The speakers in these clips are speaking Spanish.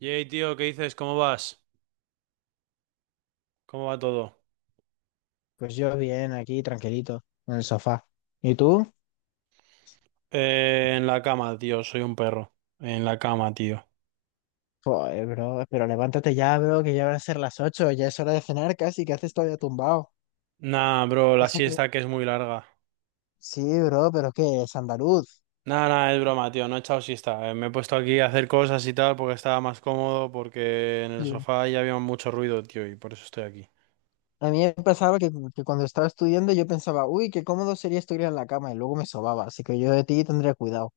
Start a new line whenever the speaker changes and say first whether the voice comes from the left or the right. right: Yey, tío, ¿qué dices? ¿Cómo vas? ¿Cómo va todo?
left: Pues yo bien, aquí tranquilito, en el sofá. ¿Y tú?
right: En la cama, tío, soy un perro. En la cama, tío.
left: Joder, bro, pero levántate ya, bro, que ya van a ser las 8, ya es hora de cenar casi, ¿que haces todavía tumbado?
right: Nah, bro, la
left: Pasa que-
right: siesta que es muy larga.
left: sí, bro, pero ¿qué? Es andaluz.
right: Nah, nah, es broma, tío, no he echado siesta. Me he puesto aquí a hacer cosas y tal porque estaba más cómodo, porque en el
left: Sí.
right: sofá ya había mucho ruido, tío, y por eso estoy aquí.
left: A mí me pasaba que cuando estaba estudiando yo pensaba, uy, qué cómodo sería estudiar en la cama, y luego me sobaba, así que yo de ti tendría cuidado.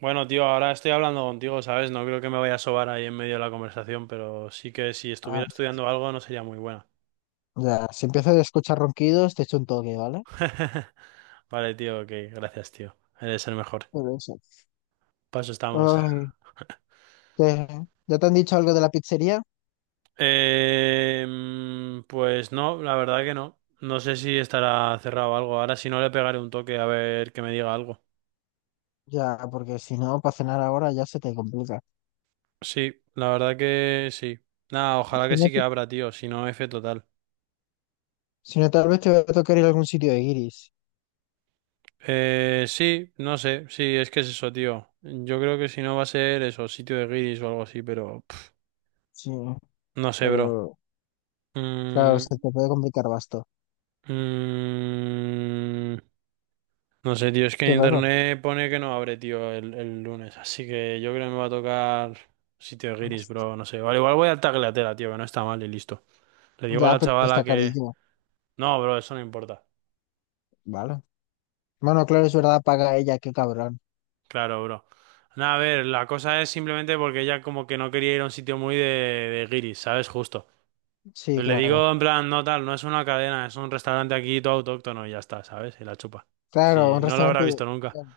right: Bueno, tío, ahora estoy hablando contigo, ¿sabes? No creo que me vaya a sobar ahí en medio de la conversación, pero sí que si estuviera
left: Ah,
right: estudiando algo no sería muy buena.
left: ya, si empiezo a escuchar ronquidos, te echo un toque, ¿vale?
right: Vale, tío, ok, gracias, tío. Eres el mejor.
left: Pero eso.
right: Paso estamos.
left: Ay, ¿qué? ¿Ya te han dicho algo de la pizzería?
right: Pues no, la verdad que no. No sé si estará cerrado o algo. Ahora si no le pegaré un toque a ver que me diga algo.
left: Ya, porque si no, para cenar ahora ya se te complica.
right: Sí, la verdad que sí. Nada, ojalá que
left: Si no,
right: sí que
left: te-
right: abra, tío. Si no, F total.
left: si no, tal vez te va a tocar ir a algún sitio de Iris.
right: Sí, no sé. Sí, es que es eso, tío. Yo creo que si no va a ser eso, sitio de guiris o algo así, pero
left: Sí,
right: no sé, bro.
left: pero claro,
right: Mm,
left: se te puede complicar basto.
right: mm, No sé, tío, es que en
left: ¿Qué pasa?
right: internet pone que no abre, tío, el lunes. Así que yo creo que me va a tocar sitio guiris, bro. No sé. Vale, igual voy al Tagliatella, tío, que no está mal y listo. Le digo a
left: Ya,
right: la
left: pero
right: chavala
left: está
right: que...
left: carillo,
right: No, bro, eso no importa.
left: ¿vale? Bueno, claro, es verdad, paga ella, qué cabrón.
right: Claro, bro. Nada, a ver, la cosa es simplemente porque ella como que no quería ir a un sitio muy de guiris, ¿sabes? Justo.
left: Sí,
right: Pues le
left: claro.
right: digo en plan, no tal, no es una cadena, es un restaurante aquí todo autóctono y ya está, ¿sabes? Y la chupa.
left: Claro,
right: Si
left: un
right: no lo habrá
left: restaurante.
right: visto nunca.
left: Bueno,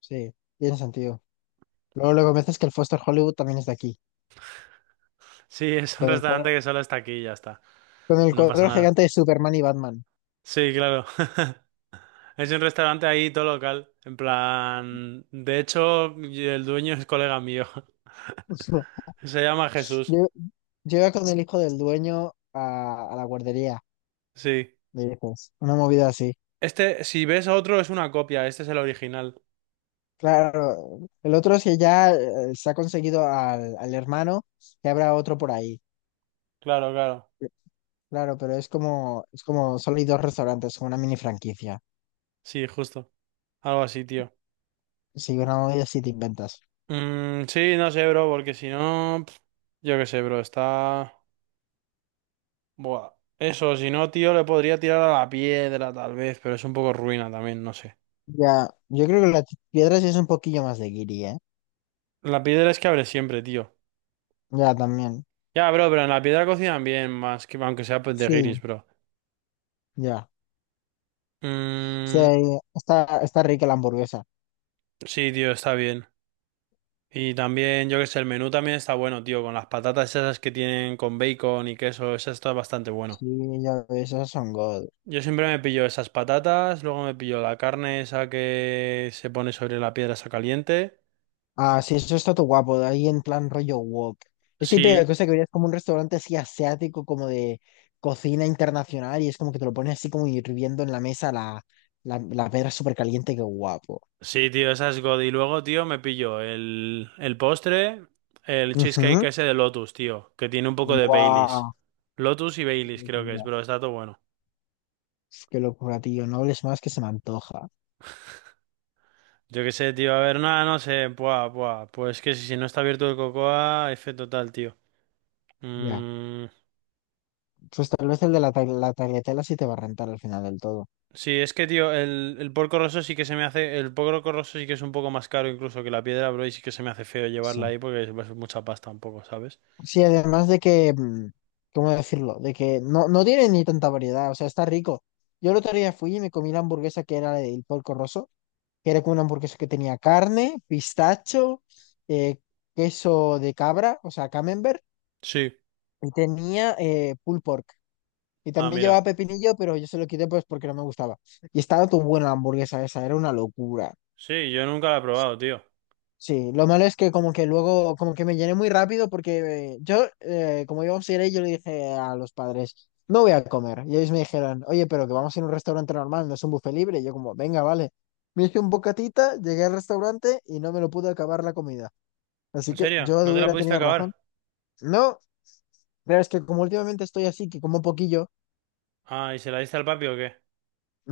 left: sí, tiene sentido. Luego, luego me dices que el Foster Hollywood también es de aquí.
right: Sí, es un
left: Con el
right: restaurante
left: cuadro,
right: que solo está aquí y ya está.
left: con el
right: No pasa
left: cuadro
right: nada.
left: gigante de Superman y Batman.
right: Sí, claro. Es un restaurante ahí todo local. En plan. De hecho, y el dueño es colega mío. Se llama Jesús.
left: Yo, yo iba con el hijo del dueño a, la guardería,
right: Sí.
left: le dices. Una movida así.
right: Este, si ves otro, es una copia. Este es el original.
left: Claro, el otro si ya se ha conseguido al hermano, ya habrá otro por ahí.
right: Claro, claro.
left: Claro, pero es como solo hay dos restaurantes, como una mini franquicia.
right: Sí, justo. Algo así, tío.
left: Si una olla sí te inventas.
right: Mm, sí, no sé, bro, porque si no. Yo qué sé, bro. Está. Buah. Eso, si no, tío, le podría tirar a la piedra, tal vez, pero es un poco ruina también, no sé.
left: Ya, yo creo que las piedras es un poquillo más de guiri, ¿eh?
right: La piedra es que abre siempre, tío.
left: Ya, también.
right: Ya, bro, pero en la piedra cocinan bien, más que aunque sea pues, de
left: Sí,
right: guiris, bro.
left: ya. Sí,
right: Mm,
left: está, está rica la hamburguesa.
right: sí, tío, está bien. Y también, yo que sé, el menú también está bueno, tío, con las patatas esas que tienen con bacon y queso, eso está bastante bueno.
left: Sí, ya, esas son God.
right: Yo siempre me pillo esas patatas, luego me pillo la carne esa que se pone sobre la piedra esa caliente.
left: Ah, sí, eso está todo guapo, de ahí en plan rollo wok. Es típica
right: Sí,
left: cosa que verías como un restaurante así asiático, como de cocina internacional, y es como que te lo pones así como hirviendo en la mesa la pedra súper caliente, qué guapo.
right: sí, tío, esa es God. Y luego, tío, me pillo el postre, el cheesecake
left: Ujú.
right: ese de Lotus, tío, que tiene un poco de
left: Guau,
right: Baileys. Lotus y
left: qué
right: Baileys creo que es,
left: locura.
right: pero está todo bueno.
left: Qué locura, tío. No hables más que se me antoja.
right: Yo qué sé, tío. A ver, nada, no sé. Buah, buah. Pues que si no está abierto el Cocoa, F total, tío.
left: Ya.
right: Mm,
left: Pues tal vez el de la, ta- la tagliatella sí te va a rentar al final del todo.
right: sí, es que, tío, el porco rosso sí que se me hace. El porco rosso sí que es un poco más caro incluso que la piedra, bro. Y sí que se me hace feo
left: Sí.
right: llevarla ahí porque es mucha pasta un poco, ¿sabes?
left: Sí, además de que, ¿cómo decirlo? De que no, no tiene ni tanta variedad, o sea, está rico. Yo el otro día fui y me comí la hamburguesa que era el Porco Rosso, que era como una hamburguesa que tenía carne, pistacho, eh, queso de cabra, o sea, camembert,
right: Sí.
left: y tenía pulled pork. Y
right: Ah,
left: también llevaba
right: mira.
left: pepinillo, pero yo se lo quité pues porque no me gustaba. Y estaba tan buena la hamburguesa esa, era una locura.
right: Sí, yo nunca la he probado, tío.
left: Sí, lo malo es que como que luego, como que me llené muy rápido porque como iba a ir yo le dije a los padres, no voy a comer. Y ellos me dijeron, oye, pero que vamos a ir a un restaurante normal, no es un buffet libre. Y yo como, venga, vale. Me hice un bocatita, llegué al restaurante y no me lo pude acabar la comida. Así
right: ¿En
left: que
right: serio?
left: yo
right: ¿No te la
left: hubiera
right: pudiste
left: tenido razón.
right: acabar?
left: No, pero es que como últimamente estoy así, que como poquillo.
right: Ah, ¿y se la diste al papi o qué?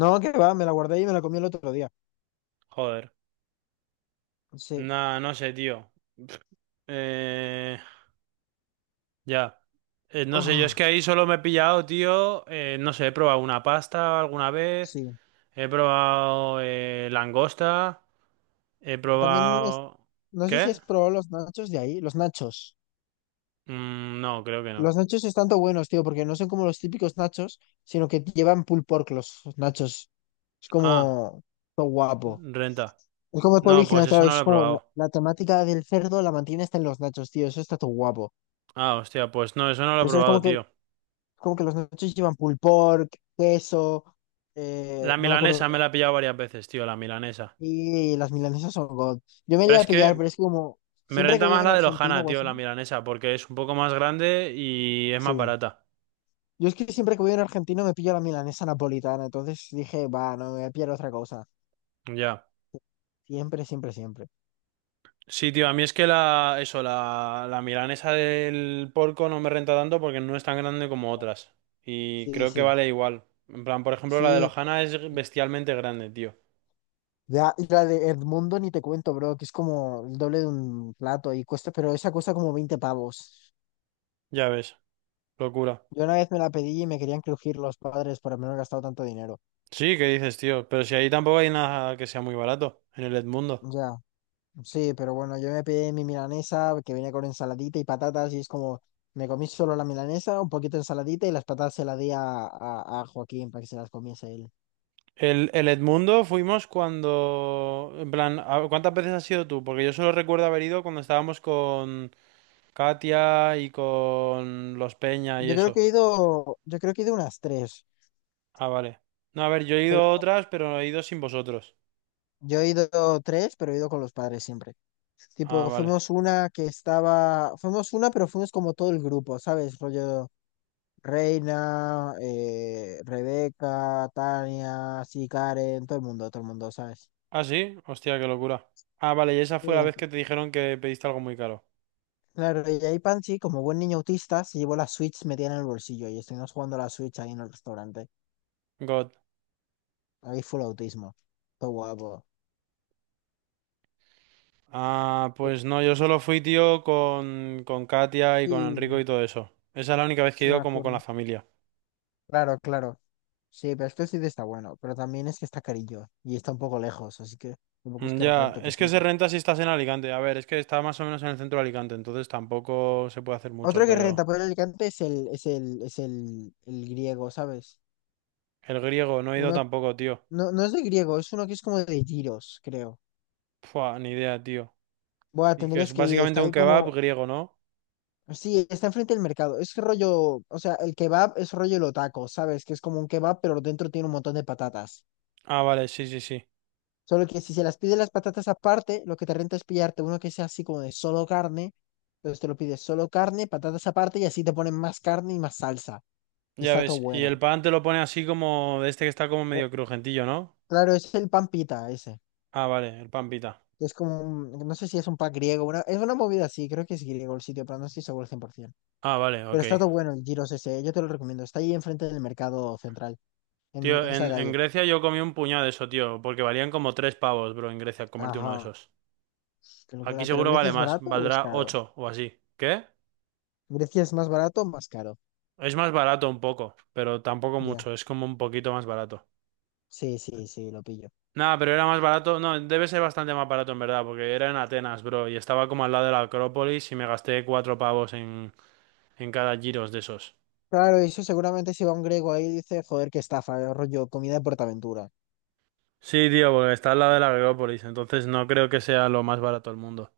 left: No, que va, me la guardé y me la comí el otro día.
right: Joder.
left: Sí.
right: Nah, no sé, tío. Eh. Ya. No sé, yo es
left: Ugh,
right: que ahí solo me he pillado, tío. No sé, he probado una pasta alguna vez.
left: sí.
right: He probado langosta. He
left: También es,
right: probado.
left: no sé si
right: ¿Qué?
left: es probado los nachos de ahí, los nachos.
right: Mm, no, creo que no.
left: Los nachos están tan buenos, tío, porque no son como los típicos nachos, sino que llevan pulled pork los nachos. Es
right: Ah,
left: como todo guapo.
right: renta.
left: Es como todo
right: No, pues
left: original,
right: eso
left: claro.
right: no lo
left: Es
right: he
left: como la,
right: probado.
left: la temática del cerdo la mantiene hasta en los nachos, tío. Eso está todo guapo.
right: Ah, hostia, pues no, eso no lo he
left: Entonces es
right: probado,
left: como que,
right: tío.
left: como que los nachos llevan pulled pork, queso,
right: La
left: no me acuerdo
right: milanesa
left: qué
right: me
left: más.
right: la he pillado varias veces, tío, la milanesa.
left: Y las milanesas son god. Yo me
right: Pero
left: llegué a
right: es
left: pillar,
right: que
left: pero es que como
right: me
left: siempre que
right: renta
left: voy a
right: más
left: un
right: la de
left: argentino
right: Lojana,
left: o
right: tío,
left: así,
right: la milanesa, porque es un poco más grande y es más
left: sí.
right: barata.
left: Yo es que siempre que voy a un argentino me pillo la milanesa napolitana. Entonces dije, va, no me voy a pillar otra cosa.
right: Ya.
left: Siempre, siempre, siempre.
right: Sí, tío, a mí es que la, eso, la milanesa del porco no me renta tanto porque no es tan grande como otras. Y
left: Sí,
right: creo que
left: sí.
right: vale igual. En plan, por ejemplo, la de
left: Sí.
right: Lojana es bestialmente grande, tío.
left: Ya, la de Edmundo ni te cuento, bro, que es como el doble de un plato y cuesta, pero esa cuesta como 20 pavos.
right: Ya ves, locura.
left: Yo una vez me la pedí y me querían crujir los padres por haberme gastado tanto dinero.
right: Sí, ¿qué dices, tío? Pero si ahí tampoco hay nada que sea muy barato, en el Edmundo.
left: Ya, sí, pero bueno, yo me pedí mi milanesa que viene con ensaladita y patatas y es como, me comí solo la milanesa, un poquito de ensaladita y las patatas se las di a a Joaquín para que se las comiese él.
right: El Edmundo fuimos cuando... En plan, ¿cuántas veces has ido tú? Porque yo solo recuerdo haber ido cuando estábamos con Katia y con los Peña y
left: Yo creo
right: eso.
left: que he ido, yo creo que he ido unas tres,
right: Ah, vale. No, a ver, yo he ido
left: pero
right: a otras, pero he ido sin vosotros.
left: yo he ido tres, pero he ido con los padres siempre.
right: Ah,
left: Tipo,
right: vale.
left: fuimos una, pero fuimos como todo el grupo, ¿sabes? Rollo Reina, Rebeca, Tania, sí, Karen, todo el mundo, ¿sabes?
right: Ah, sí. Hostia, qué locura. Ah, vale, y esa
left: Sí,
right: fue la vez que te dijeron que pediste algo muy caro.
left: claro, y ahí Panchi, como buen niño autista, se llevó la Switch metida en el bolsillo y estuvimos jugando a la Switch ahí en el restaurante.
right: God.
left: Ahí fue el autismo. Todo guapo.
right: Ah, pues no, yo solo fui, tío, con Katia y con
left: Sí,
right: Enrico y todo eso. Esa es la única vez que he
left: sí me
right: ido como con la
left: acuerdo.
right: familia.
left: Claro, claro. Sí, pero es que el sitio está bueno, pero también es que está carillo y está un poco lejos, así que tampoco es
right: Mm,
left: que
right: ya,
left: rente que
right: es que se
left: flipa.
right: renta si estás en Alicante. A ver, es que está más o menos en el centro de Alicante, entonces tampoco se puede hacer mucho,
left: Otro que
right: pero...
left: renta por Alicante el griego, ¿sabes?
right: El griego, no he ido
left: Uno,
right: tampoco, tío.
left: no, no es de griego, es uno que es como de Tiro's creo.
right: Pua, ni idea, tío.
left: Bueno,
right: Y que
left: tendrías
right: es
left: que ir,
right: básicamente
left: está
right: un
left: ahí
right: kebab
left: como,
right: griego, ¿no?
left: sí, está enfrente del mercado. Es rollo, o sea, el kebab es rollo el otaco, ¿sabes? Que es como un kebab, pero dentro tiene un montón de patatas.
right: Ah, vale, sí, sí, sí.
left: Solo que si se las pide las patatas aparte, lo que te renta es pillarte uno que sea así como de solo carne. Entonces te lo pides solo carne, patatas aparte y así te ponen más carne y más salsa.
right: Ya
left: Está todo
right: ves, y el
left: bueno.
right: pan te lo pone así como de este que está como
left: Eh,
right: medio crujentillo, ¿no?
left: claro, es el pan pita ese.
right: Ah, vale, el pan pita.
left: Es como un- no sé si es un pan griego, una- es una movida así, creo que es griego el sitio, pero no estoy seguro al 100%.
right: Ah, vale,
left: Pero
right: ok.
left: está todo bueno el Giros ese, yo te lo recomiendo. Está ahí enfrente del mercado central,
right: Tío,
left: en esa
right: en
left: calle.
right: Grecia yo comí un puñado de eso, tío, porque valían como 3 pavos, bro, en Grecia, comerte uno de
left: Ajá,
right: esos.
left: qué
right: Aquí
left: locura. ¿Pero
right: seguro
left: Grecia
right: vale
left: es
right: más,
left: barato o es
right: valdrá
left: caro?
right: ocho o así. ¿Qué?
left: ¿Grecia es más barato o más caro?
right: Es más barato un poco, pero tampoco
left: Ya,
right: mucho, es como un poquito más barato.
left: sí, sí, sí, lo pillo.
right: Nada, pero era más barato, no, debe ser bastante más barato en verdad, porque era en Atenas, bro, y estaba como al lado de la Acrópolis y me gasté 4 pavos en cada giros de esos.
left: Claro, y eso seguramente si va un griego ahí dice, joder, qué estafa, rollo, comida de PortAventura.
right: Sí, tío, porque está al lado de la Agrópolis, entonces no creo que sea lo más barato del mundo.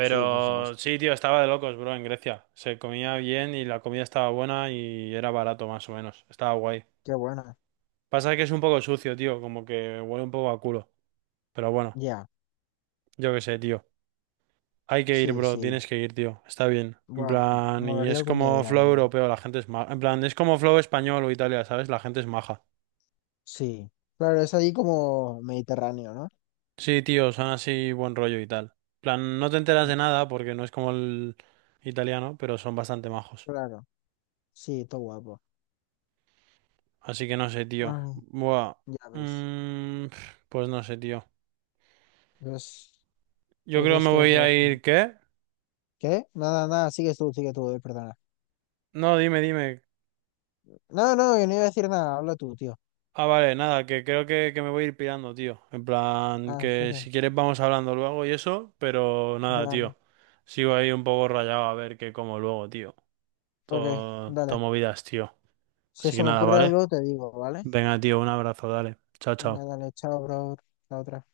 left: Sí, por supuesto.
right: sí, tío, estaba de locos, bro, en Grecia. Se comía bien y la comida estaba buena y era barato, más o menos. Estaba guay.
left: Qué buena.
right: Pasa que es un poco sucio, tío, como que huele un poco a culo. Pero bueno,
left: Ya,
right: yo qué sé, tío. Hay que ir,
left: sí,
right: bro,
left: sí.
right: tienes que ir, tío. Está bien. En
left: Wow,
right: plan, y
left: molaría
right: es
left: algún día
right: como
left: ir
right: flow
left: ahí.
right: europeo, la gente es maja. En plan, es como flow español o Italia, ¿sabes? La gente es maja.
left: Sí. Claro, es ahí como Mediterráneo, ¿no?
right: Sí, tío, son así buen rollo y tal. Plan, no te enteras de nada porque no es como el italiano, pero son bastante majos.
left: Claro, sí, todo guapo.
right: Así que no sé, tío.
left: Ay,
right: Buah.
left: ya ves.
right: Mm, pues no sé, tío.
left: Pues,
right: Yo
left: pues
right: creo que
left: es
right: me
left: que vas
right: voy
left: a ir a-
right: a ir, ¿qué?
left: ¿Qué? Nada, nada, sigues tú, sigue tú, perdona.
right: No, dime, dime.
left: No, no, yo no iba a decir nada, habla tú, tío.
right: Ah, vale, nada, que creo que me voy a ir pirando, tío. En plan,
left: Ah, ¿en
right: que
left: serio?
right: si quieres vamos hablando luego y eso, pero nada,
left: Dale.
right: tío. Sigo ahí un poco rayado a ver qué como luego, tío.
left: Ok,
right: Todo, todo
left: dale.
right: movidas, tío.
left: Si
right: Así que
left: se me
right: nada,
left: ocurre
right: ¿vale?
left: algo, te digo, ¿vale?
right: Venga, tío, un abrazo, dale. Chao,
left: Venga,
right: chao.
left: dale, chao, bro. Chao, otra.